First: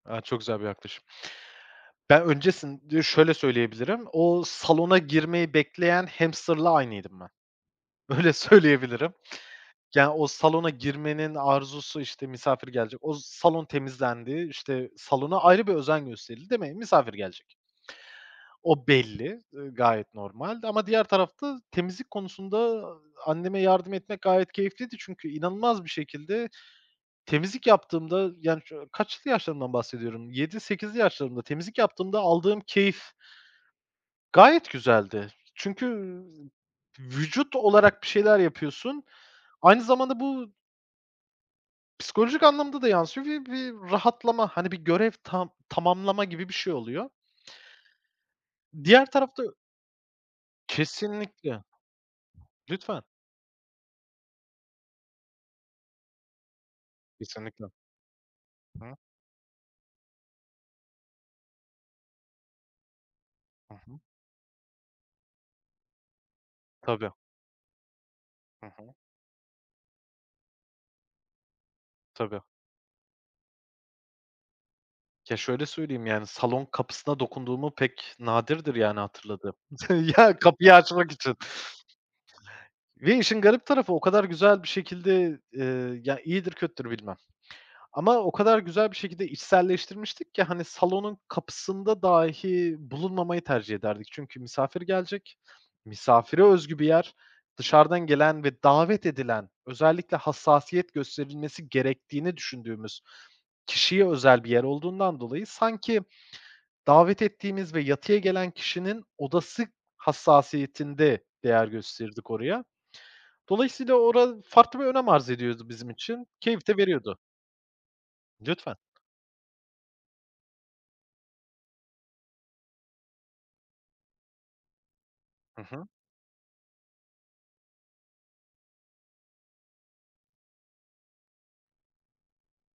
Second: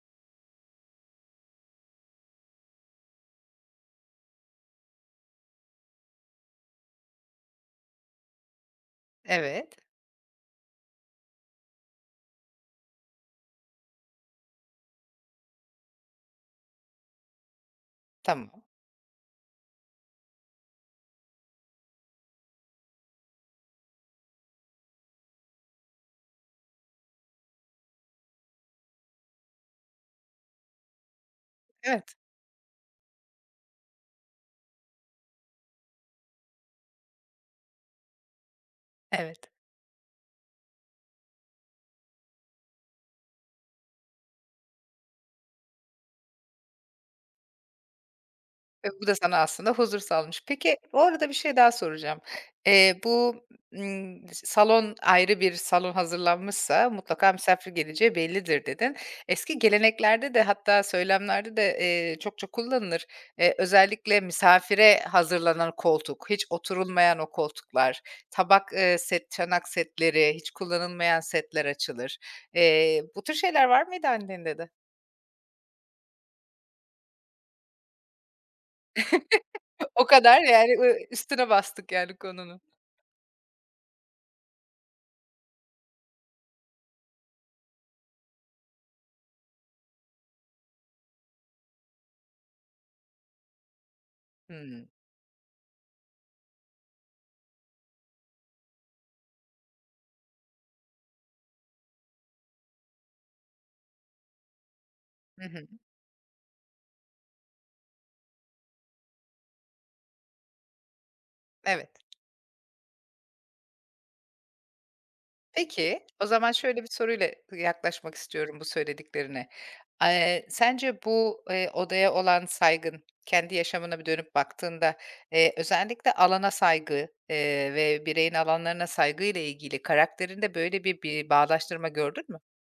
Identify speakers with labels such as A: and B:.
A: A, çok güzel bir yaklaşım. Ben öncesin Şöyle söyleyebilirim, o salona girmeyi bekleyen hamster'la aynıydım ben. Öyle söyleyebilirim.
B: Evet.
A: Ya, o salona girmenin arzusu, işte, misafir gelecek, o salon temizlendi, işte, salona ayrı bir özen gösterildi, değil mi? Misafir gelecek.
B: Tamam.
A: O belli, ııı, gayet normal ama diğer tarafta temizlik konusunda, anneme yardım etmek gayet keyifliydi çünkü, inanılmaz bir şekilde temizlik yaptığımda, yani, kaçlı yaşlarımdan bahsediyorum, 7-8'li yaşlarımda temizlik
B: Evet.
A: yaptığımda aldığım keyif gayet güzeldi. Çünkü, ü vücut olarak bir şeyler yapıyorsun.
B: Evet.
A: Aynı zamanda bu psikolojik anlamda da yansıyor ve bir rahatlama, hani bir görev ta tamamlama gibi bir şey oluyor.
B: Ve
A: Diğer
B: bu da sana
A: tarafta, ö
B: aslında huzur sağlamış. Peki, o arada bir şey
A: Kesinlikle.
B: daha soracağım. Eee,
A: Lütfen.
B: bu, ımm, salon, ayrı bir salon hazırlanmışsa mutlaka
A: Kesinlikle.
B: misafir geleceği bellidir,
A: Hı.
B: dedin. Eski geleneklerde de, hatta söylemlerde de, eee, çokça kullanılır. Eee,
A: Hı hı.
B: özellikle misafire hazırlanan koltuk, hiç
A: Tabii.
B: oturulmayan o koltuklar,
A: Hı
B: tabak,
A: hı.
B: ııı, set, çanak setleri, hiç kullanılmayan setler açılır.
A: Tabii.
B: Eee, bu tür şeyler var mıydı annende de?
A: Ya, şöyle söyleyeyim, yani, salon kapısına dokunduğumu Pek, nadirdir, yani, hatırladığım.
B: O
A: Ya,
B: kadar, yani,
A: kapıyı
B: ü
A: açmak için.
B: üstüne bastık yani konunun.
A: Ve işin garip tarafı, o kadar güzel bir şekilde, ııı, ya, iyidir kötüdür bilmem. Ama o kadar güzel bir şekilde içselleştirmiştik ki, hani, salonun kapısında dahi bulunmamayı tercih ederdik. Çünkü misafir
B: Hıı.
A: gelecek, misafire özgü bir yer. Dışarıdan gelen ve davet edilen, özellikle hassasiyet gösterilmesi gerektiğini düşündüğümüz kişiye özel bir yer olduğundan dolayı,
B: Hı hı.
A: sanki davet ettiğimiz ve yatıya gelen kişinin odası hassasiyetinde değer
B: Evet.
A: gösterirdik oraya. Dolayısıyla ora farklı bir önem arz ediyordu bizim
B: Peki, o
A: için,
B: zaman
A: keyif de
B: şöyle bir
A: veriyordu.
B: soruyla yaklaşmak istiyorum bu
A: Lütfen.
B: söylediklerine. Eee, sence bu, eee, odaya olan saygın, kendi yaşamına bir dönüp baktığında, eee,
A: Hı hı.
B: özellikle alana saygı, eee, ve bireyin alanlarına saygıyla ilgili karakterinde böyle bir bir bağdaştırma gördün mü?